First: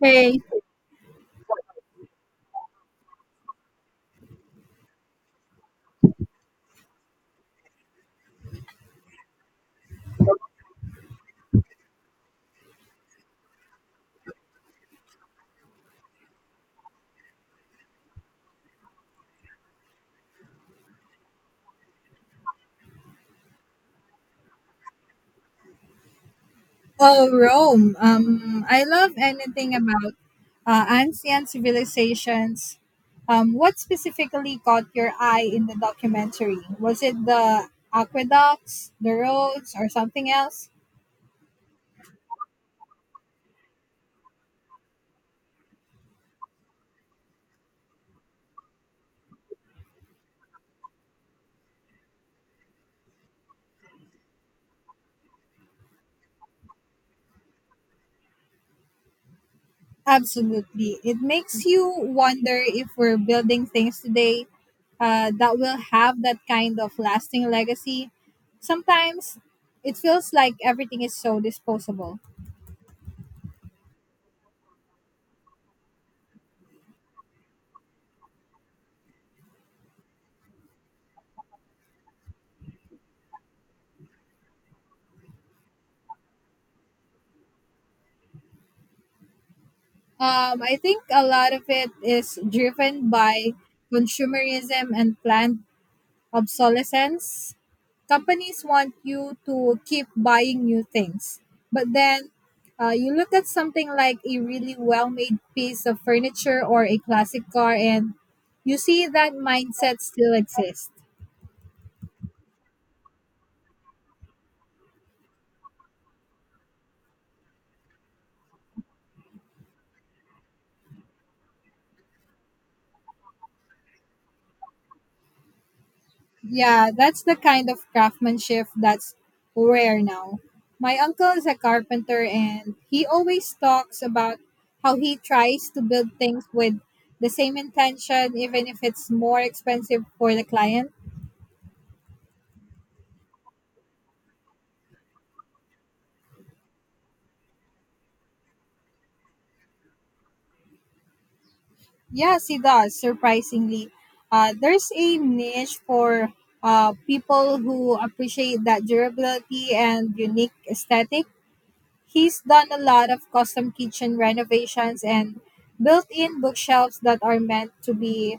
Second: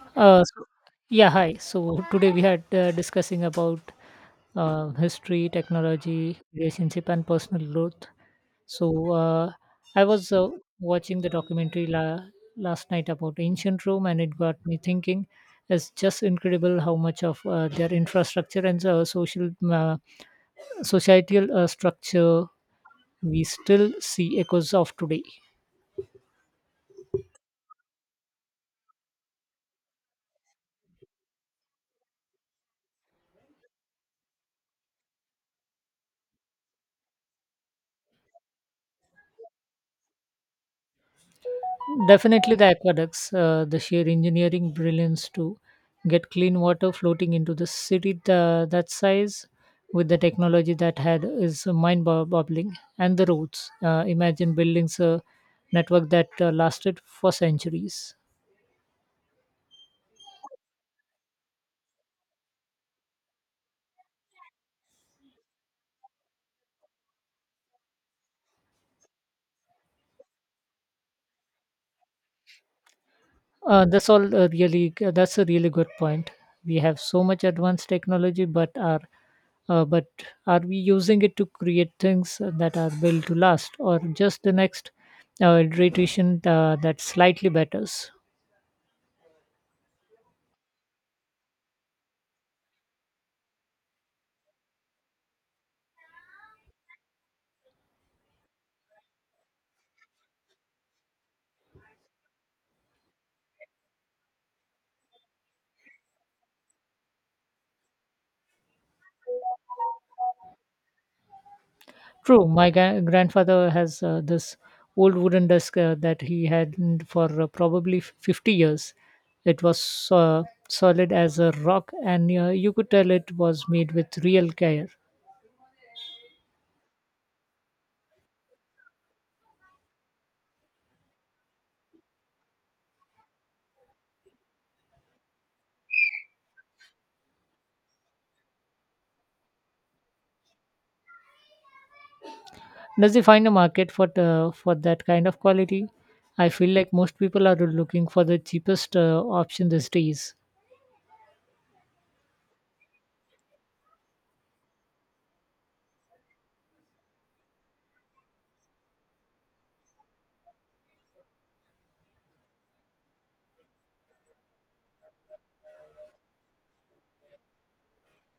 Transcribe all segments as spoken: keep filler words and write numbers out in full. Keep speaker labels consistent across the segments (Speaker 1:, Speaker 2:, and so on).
Speaker 1: Hey,
Speaker 2: Uh, so, yeah, hi. So today we had uh, discussing about uh, history, technology, relationship, and personal growth. So uh, I was uh, watching the documentary la- last night about ancient Rome, and it got me thinking. It's just incredible how much of uh, their infrastructure and uh, social uh, societal uh, structure we still see echoes of today.
Speaker 1: oh, Rome. Um, I love anything about uh, ancient civilizations. Um, what specifically caught your eye in the documentary? Was it the aqueducts, the roads, or something else?
Speaker 2: Definitely the aqueducts, uh, the sheer engineering brilliance to get clean water floating into the city tha- that size with the technology that had is mind bo- boggling. And the roads. Uh, imagine buildings a network that uh, lasted for centuries.
Speaker 1: Absolutely. It makes you wonder if we're building things today uh, that will have that kind of lasting legacy. Sometimes it feels like everything is so disposable.
Speaker 2: Uh, that's all uh, really that's a really good point. We have so much advanced technology, but are uh, but are we using it to create things that are built to last, or just the next uh, iteration uh, that slightly betters?
Speaker 1: Um, I think a lot of it is driven by consumerism and planned obsolescence. Companies want you to keep buying new things, but then uh, you look at something like a really well made piece of furniture or a classic car, and you see that mindset still exists.
Speaker 2: True, my gra- grandfather has uh, this old wooden desk uh, that he had n- for uh, probably f- fifty years. It was uh, solid as a rock, and uh, you could tell it was made with real care.
Speaker 1: Yeah, that's the kind of craftsmanship that's rare now. My uncle is a carpenter and he always talks about how he tries to build things with the same intention, even if it's more expensive for the client.
Speaker 2: Does he find a market for the, for that kind of quality? I feel like most people are looking for the cheapest uh, option these days.
Speaker 1: Yes, he does, surprisingly. Uh, there's a niche for uh, people who appreciate that durability and unique aesthetic. He's done a lot of custom kitchen renovations and built in bookshelves that are meant to be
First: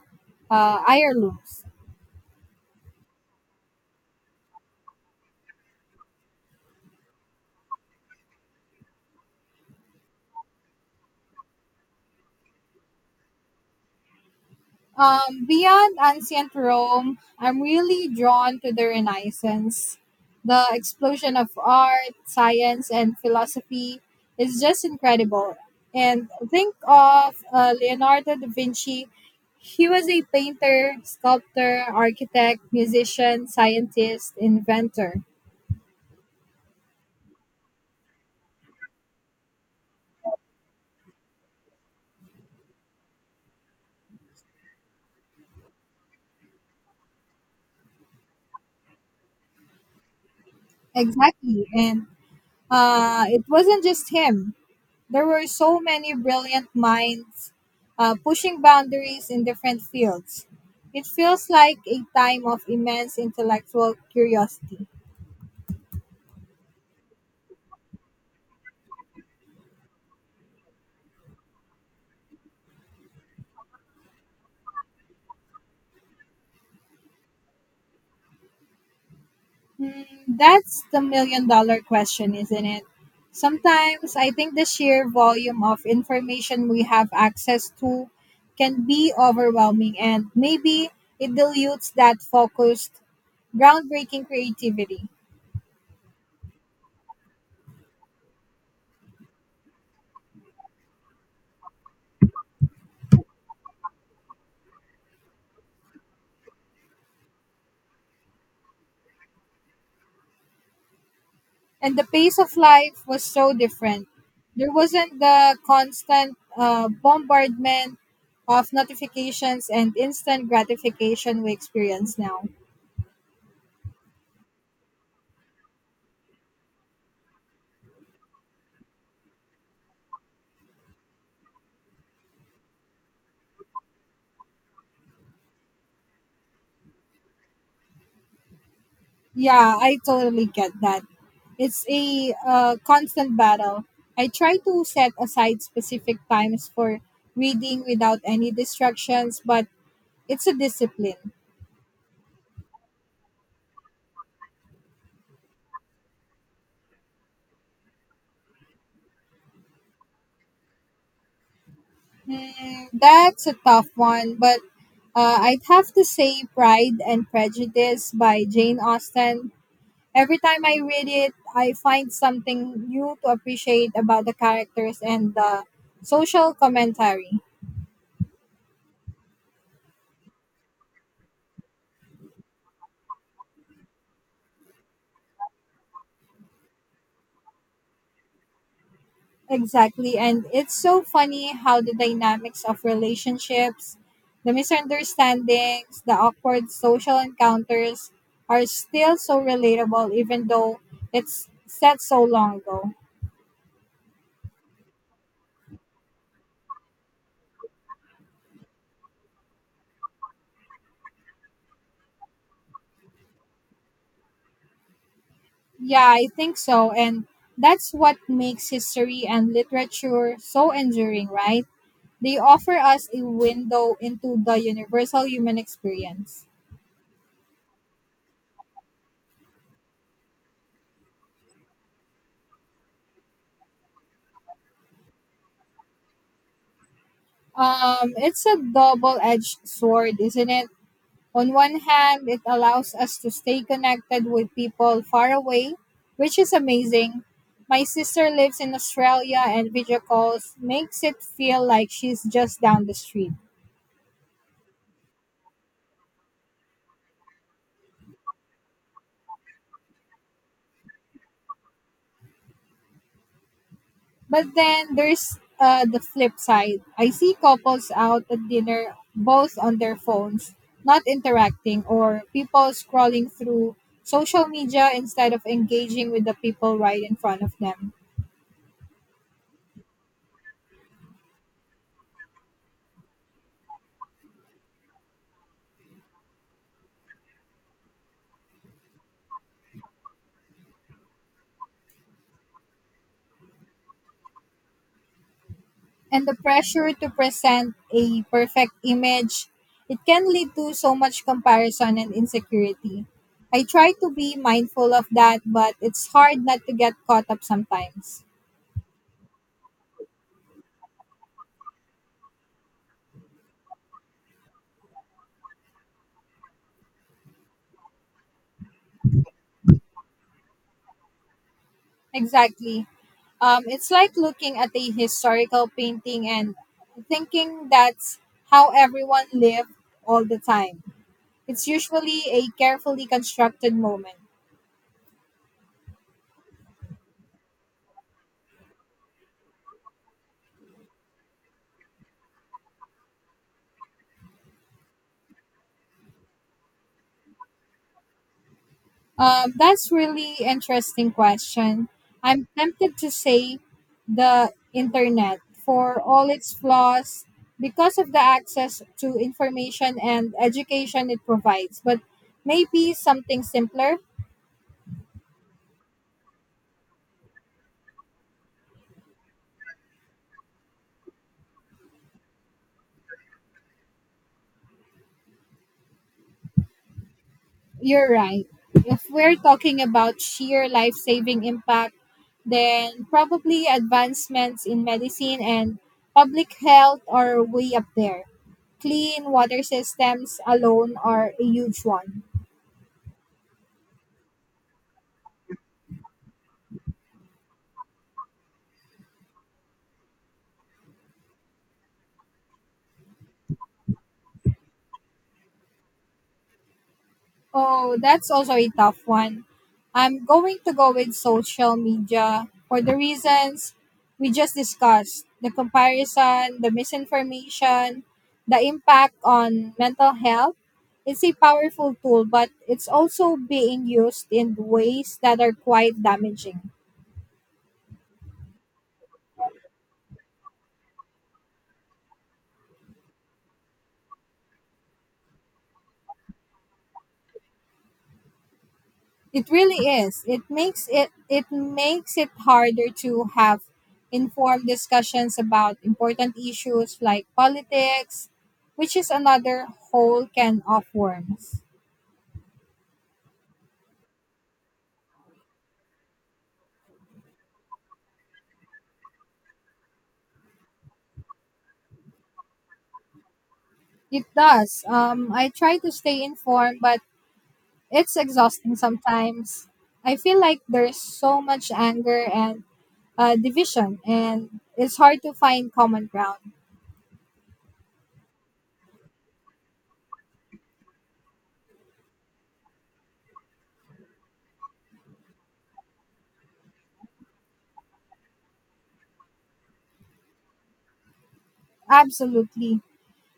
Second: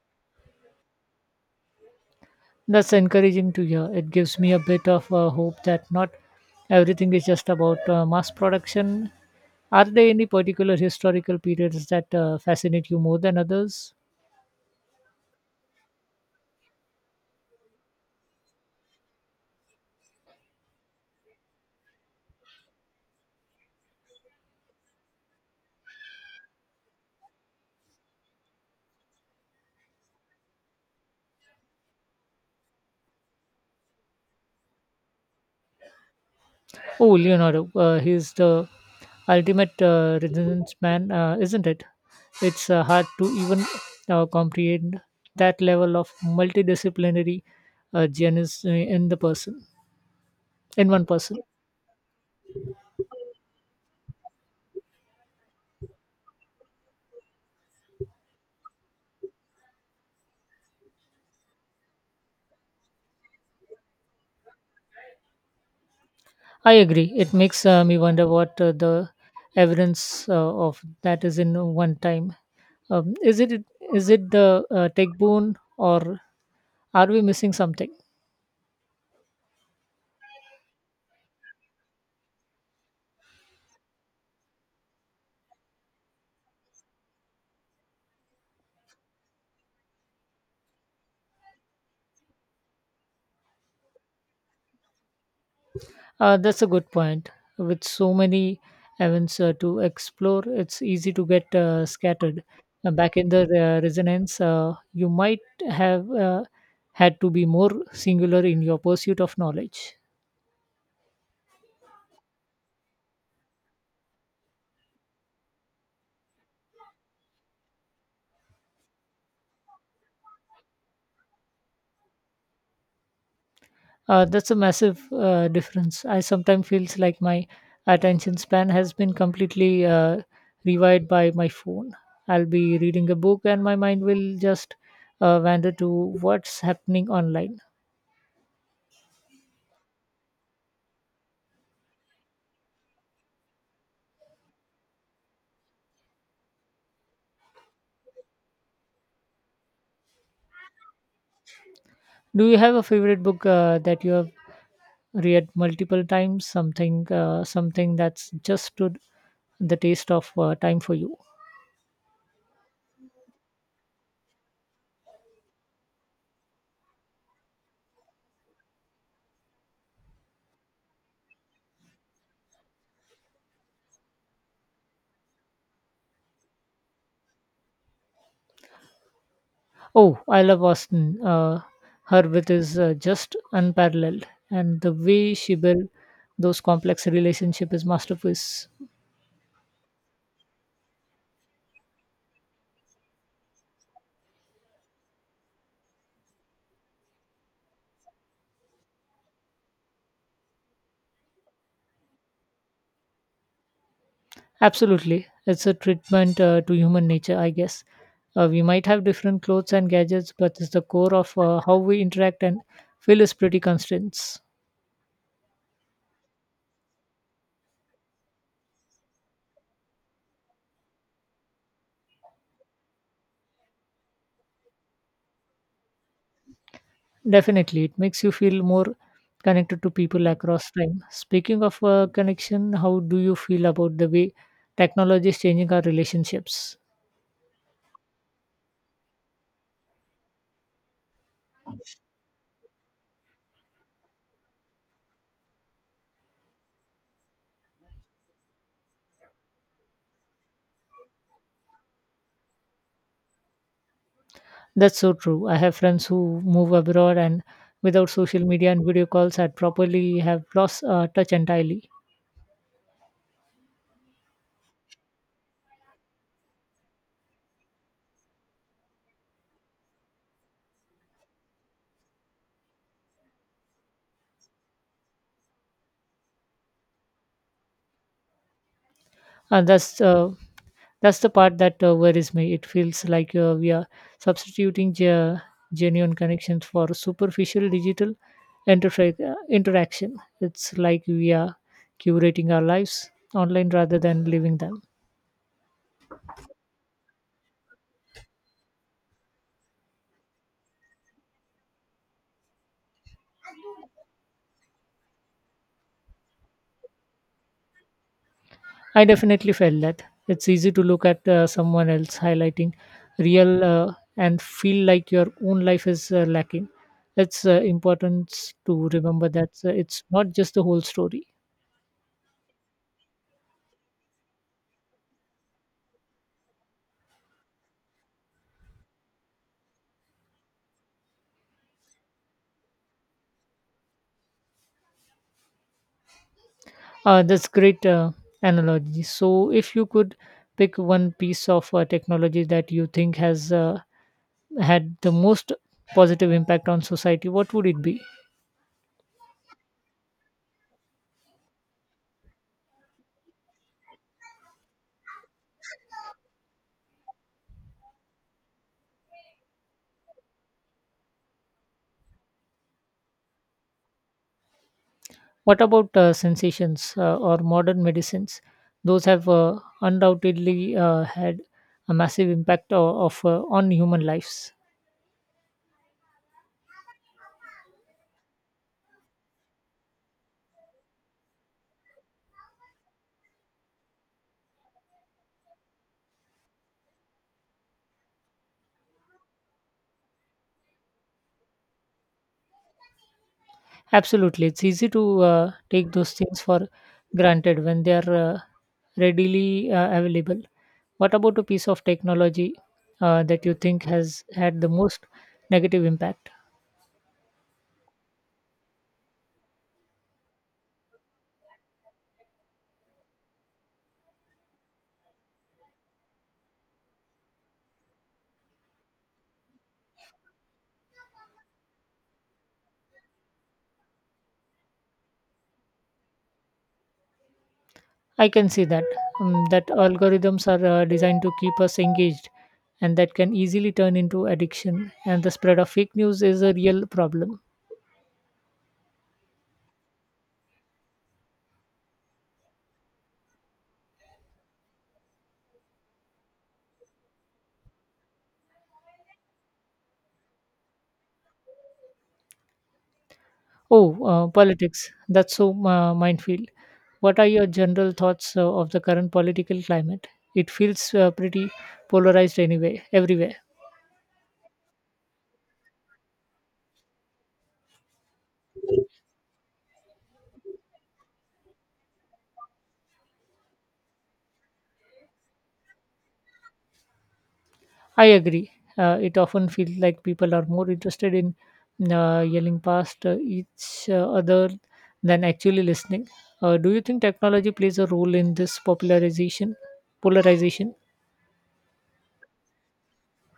Speaker 1: uh, heirlooms.
Speaker 2: That's encouraging to hear. It gives me a bit of uh, hope that not everything is just about uh, mass production. Are there any particular historical periods that uh, fascinate you more than others?
Speaker 1: Um, beyond ancient Rome, I'm really drawn to the Renaissance. The explosion of art, science, and philosophy is just incredible. And think of uh, Leonardo da Vinci. He was a painter, sculptor, architect, musician, scientist, inventor.
Speaker 2: Oh, Leonardo, uh, he's the ultimate uh, Renaissance man, uh, isn't it? It's uh, hard to even uh, comprehend that level of multidisciplinary uh, genius uh, in the person, in one person.
Speaker 1: Exactly. And Uh, it wasn't just him. There were so many brilliant minds uh, pushing boundaries in different fields. It feels like a time of immense intellectual curiosity.
Speaker 2: I agree. It makes uh, me wonder what uh, the evidence uh, of that is in one time. Um, is it is it the uh, tech boon, or are we missing something?
Speaker 1: Hmm, that's the million dollar question, isn't it? Sometimes I think the sheer volume of information we have access to can be overwhelming, and maybe it dilutes that focused, groundbreaking creativity.
Speaker 2: Uh, that's a good point. With so many events uh, to explore, it's easy to get uh, scattered. Uh, back in the uh, resonance, uh, you might have uh, had to be more singular in your pursuit of knowledge.
Speaker 1: And the pace of life was so different. There wasn't the constant uh, bombardment of notifications and instant gratification we experience now.
Speaker 2: Uh, that's a massive uh, difference. I sometimes feels like my attention span has been completely uh, rewired by my phone. I'll be reading a book and my mind will just uh, wander to what's happening online.
Speaker 1: Yeah, I totally get that. It's a uh, constant battle. I try to set aside specific times for reading without any distractions, but it's a discipline.
Speaker 2: Do you have a favorite book uh, that you have read multiple times, something uh, something that's just to the taste of uh, time for you?
Speaker 1: Mm, that's a tough one, but uh, I'd have to say Pride and Prejudice by Jane Austen. Every time I read it, I find something new to appreciate about the characters and the social commentary.
Speaker 2: Oh, I love Austin. uh, her wit is uh, just unparalleled, and the way she built those complex relationship is masterpiece.
Speaker 1: Exactly, and it's so funny how the dynamics of relationships, the misunderstandings, the awkward social encounters are still so relatable even though it's set so long ago.
Speaker 2: Absolutely, it's a treatment uh, to human nature, I guess. uh, we might have different clothes and gadgets, but it's the core of uh, how we interact and feel is pretty constant.
Speaker 1: Yeah, I think so. And that's what makes history and literature so enduring, right? They offer us a window into the universal human experience.
Speaker 2: Definitely, it makes you feel more connected to people across time. Speaking of uh, connection, how do you feel about the way technology is changing our relationships?
Speaker 1: Um, it's a double edged sword, isn't it? On one hand, it allows us to stay connected with people far away, which is amazing. My sister lives in Australia, and video calls makes it feel like she's just down the street.
Speaker 2: That's so true. I have friends who move abroad, and without social media and video calls, I'd probably have lost uh, touch entirely.
Speaker 1: But then there's uh, the flip side. I see couples out at dinner, both on their phones, not interacting, or people scrolling through social media instead of engaging with the people right in front of them.
Speaker 2: And that's uh, That's the part that uh, worries me. It feels like uh, we are substituting ge- genuine connections for superficial digital interfa- uh, interaction. It's like we are curating our lives online rather than living them.
Speaker 1: And the pressure to present a perfect image, it can lead to so much comparison and insecurity. I try to be mindful of that, but it's hard not to get caught up sometimes.
Speaker 2: I definitely felt that. It's easy to look at uh, someone else highlighting real, uh, and feel like your own life is uh, lacking. It's uh, important to remember that uh, it's not just the whole story.
Speaker 1: Exactly. Um, it's like looking at a historical painting and thinking that's how everyone lived all the time. It's usually a carefully constructed moment.
Speaker 2: Uh, that's great uh, analogy. So, if you could pick one piece of uh, technology that you think has uh, had the most positive impact on society, what would it be?
Speaker 1: Um, that's really interesting question. I'm tempted to say the internet for all its flaws because of the access to information and education it provides, but maybe something simpler.
Speaker 2: What about uh, sensations uh, or modern medicines? Those have uh, undoubtedly uh, had a massive impact o- of, uh, on human lives.
Speaker 1: You're right. If we're talking about sheer life saving impact, then probably advancements in medicine and public health are way up there. Clean water systems alone are a huge one.
Speaker 2: Absolutely, it's easy to uh, take those things for granted when they are uh, readily uh, available. What about a piece of technology uh, that you think has had the most negative impact?
Speaker 1: Oh, that's also a tough one. I'm going to go with social media for the reasons we just discussed: the comparison, the misinformation, the impact on mental health. It's a powerful tool, but it's also being used in ways that are quite damaging.
Speaker 2: I can see that, um, that algorithms are uh, designed to keep us engaged, and that can easily turn into addiction. And the spread of fake news is a real problem.
Speaker 1: It really is. It makes it it makes it harder to have informed discussions about important issues like politics, which is another whole can of worms.
Speaker 2: Oh, uh, politics. That's so uh, minefield. What are your general thoughts uh, of the current political climate? It feels uh, pretty polarized anyway, everywhere.
Speaker 1: It does. Um, I try to stay informed, but it's exhausting sometimes. I feel like there's so much anger and uh, division, and it's hard to find common ground.
Speaker 2: I agree. Uh, it often feels like people are more interested in uh, yelling past uh, each uh, other than actually listening. Uh, do you think technology plays a role in this popularization? Polarization?
Speaker 1: Absolutely.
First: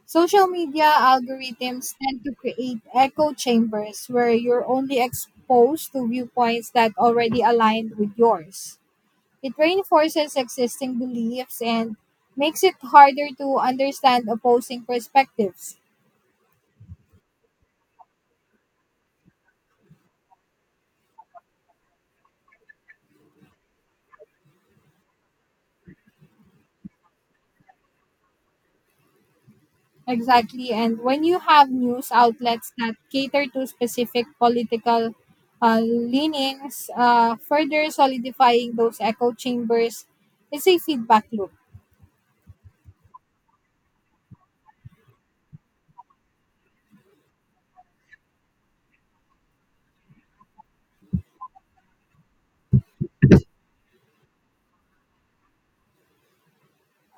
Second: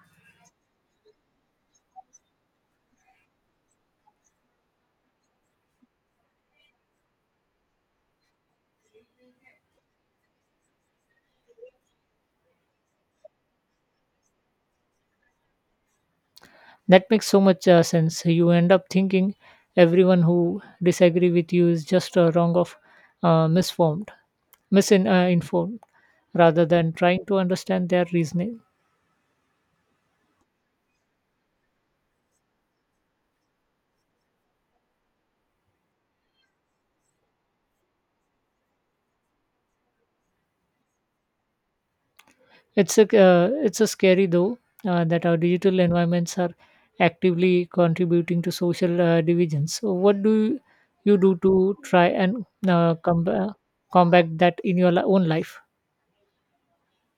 Speaker 1: Social media algorithms tend to create echo chambers where you're only exposed to viewpoints that already aligned with yours. It reinforces existing beliefs and makes it harder to understand opposing perspectives.
Speaker 2: That makes so much uh, sense. You end up thinking everyone who disagree with you is just uh, wrong of uh, misformed, misinformed, uh, informed, rather than trying to understand their reasoning.
Speaker 1: Exactly. And when you have news outlets that cater to specific political uh, leanings, uh, further solidifying those echo chambers is a feedback loop.
Speaker 2: It's a uh, it's a scary though uh, that our digital environments are actively contributing to social uh, divisions. So what do you do to try and uh, com- uh, combat that in your li- own life?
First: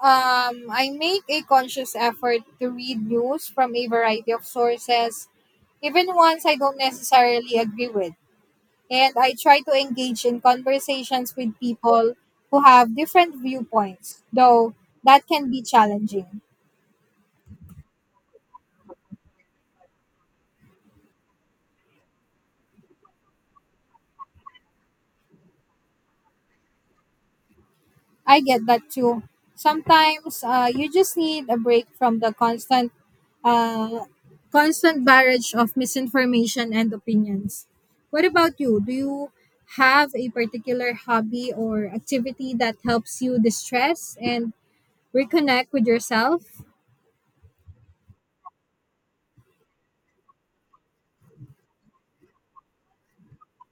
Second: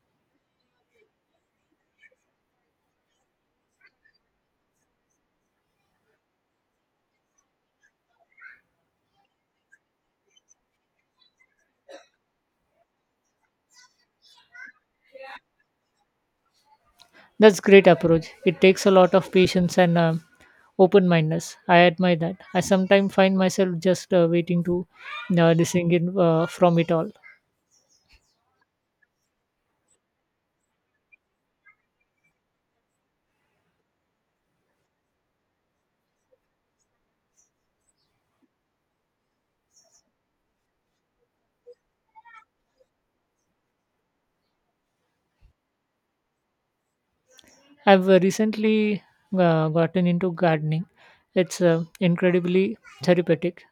Speaker 1: Um, I make a conscious effort to read news from a variety of sources, even ones I don't necessarily agree with. And I try to engage in conversations with people who have different viewpoints, though that can be challenging.
Speaker 2: That's great approach. It takes a lot of patience and, um, open-mindedness. I admire that. I sometimes find myself just uh, waiting to uh, listen in uh, from it all.
Speaker 1: I get that too. Sometimes uh, you just need a break from the constant, uh, constant barrage of misinformation and opinions. What about you? Do you have a particular hobby or activity that helps you distress and reconnect with yourself?
Speaker 2: I've uh, recently uh, gotten into gardening. It's uh, incredibly therapeutic.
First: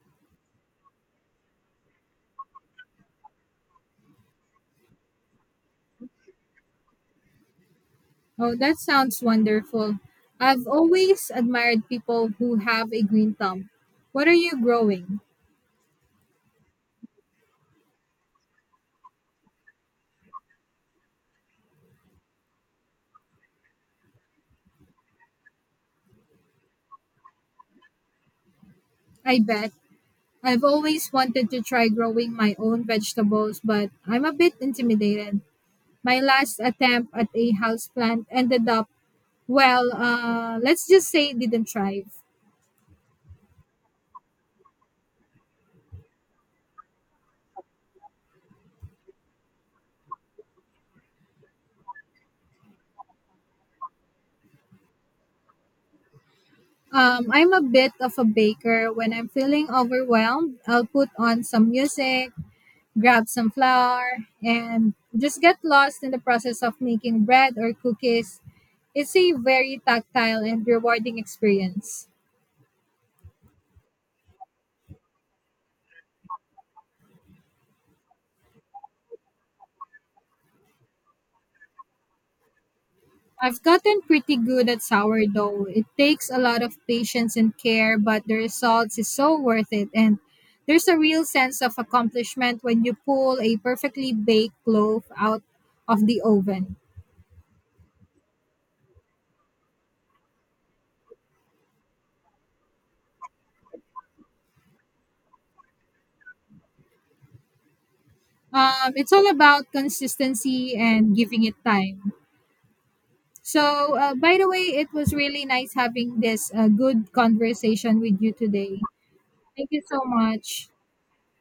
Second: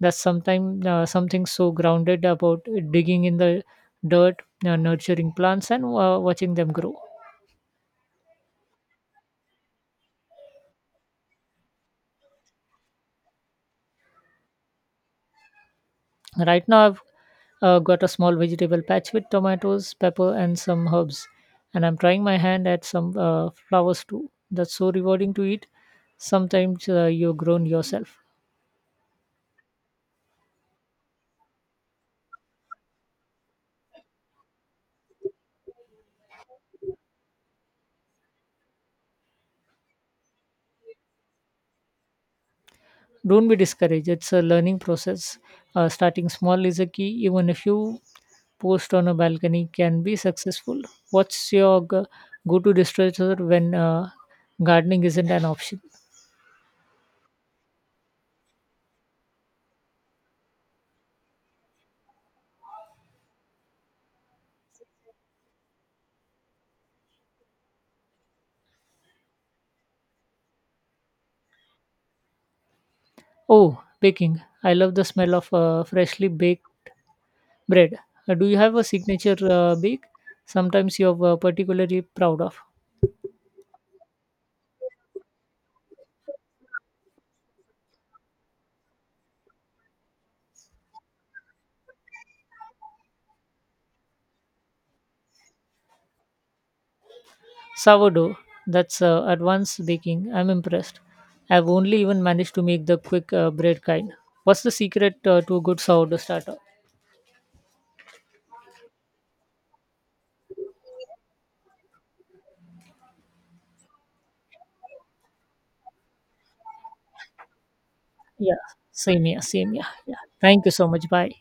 Speaker 2: That's sometimes uh, something so grounded about digging in the dirt, uh, nurturing plants, and uh, watching them grow.
Speaker 1: Oh, that sounds wonderful. I've always admired people who have a green thumb. What are you growing?
Speaker 2: Right now, I've uh, got a small vegetable patch with tomatoes, pepper, and some herbs, and I'm trying my hand at some uh, flowers too. That's so rewarding to eat. Sometimes uh, you've grown yourself.
Speaker 1: I bet. I've always wanted to try growing my own vegetables, but I'm a bit intimidated. My last attempt at a houseplant ended up, well, uh, let's just say it didn't thrive.
Speaker 2: Don't be discouraged. It's a learning process. Uh, starting small is a key. Even if you post on a balcony can be successful. What's your g- go-to distressor when uh, gardening isn't an option?
Speaker 1: Um, I'm a bit of a baker. When I'm feeling overwhelmed, I'll put on some music, grab some flour, and just get lost in the process of making bread or cookies. It's a very tactile and rewarding experience.
Speaker 2: Oh, baking. I love the smell of uh, freshly baked bread. Uh, Do you have a signature uh, bake sometimes you're uh, particularly proud of?
Speaker 1: I've gotten pretty good at sourdough. It takes a lot of patience and care, but the results is so worth it. And there's a real sense of accomplishment when you pull a perfectly baked loaf out of the oven.
Speaker 2: Sourdough. That's uh, advanced baking. I'm impressed. I've only even managed to make the quick uh, bread kind. What's the secret uh, to a good sourdough starter?
Speaker 1: Um, it's all about consistency and giving it time. So, uh, by the way, it was really nice having this uh, good conversation with you
Speaker 2: Yeah,
Speaker 1: today.
Speaker 2: same here,
Speaker 1: Thank
Speaker 2: same
Speaker 1: you
Speaker 2: here.
Speaker 1: so
Speaker 2: Yeah. Thank
Speaker 1: much.
Speaker 2: you so much. Bye.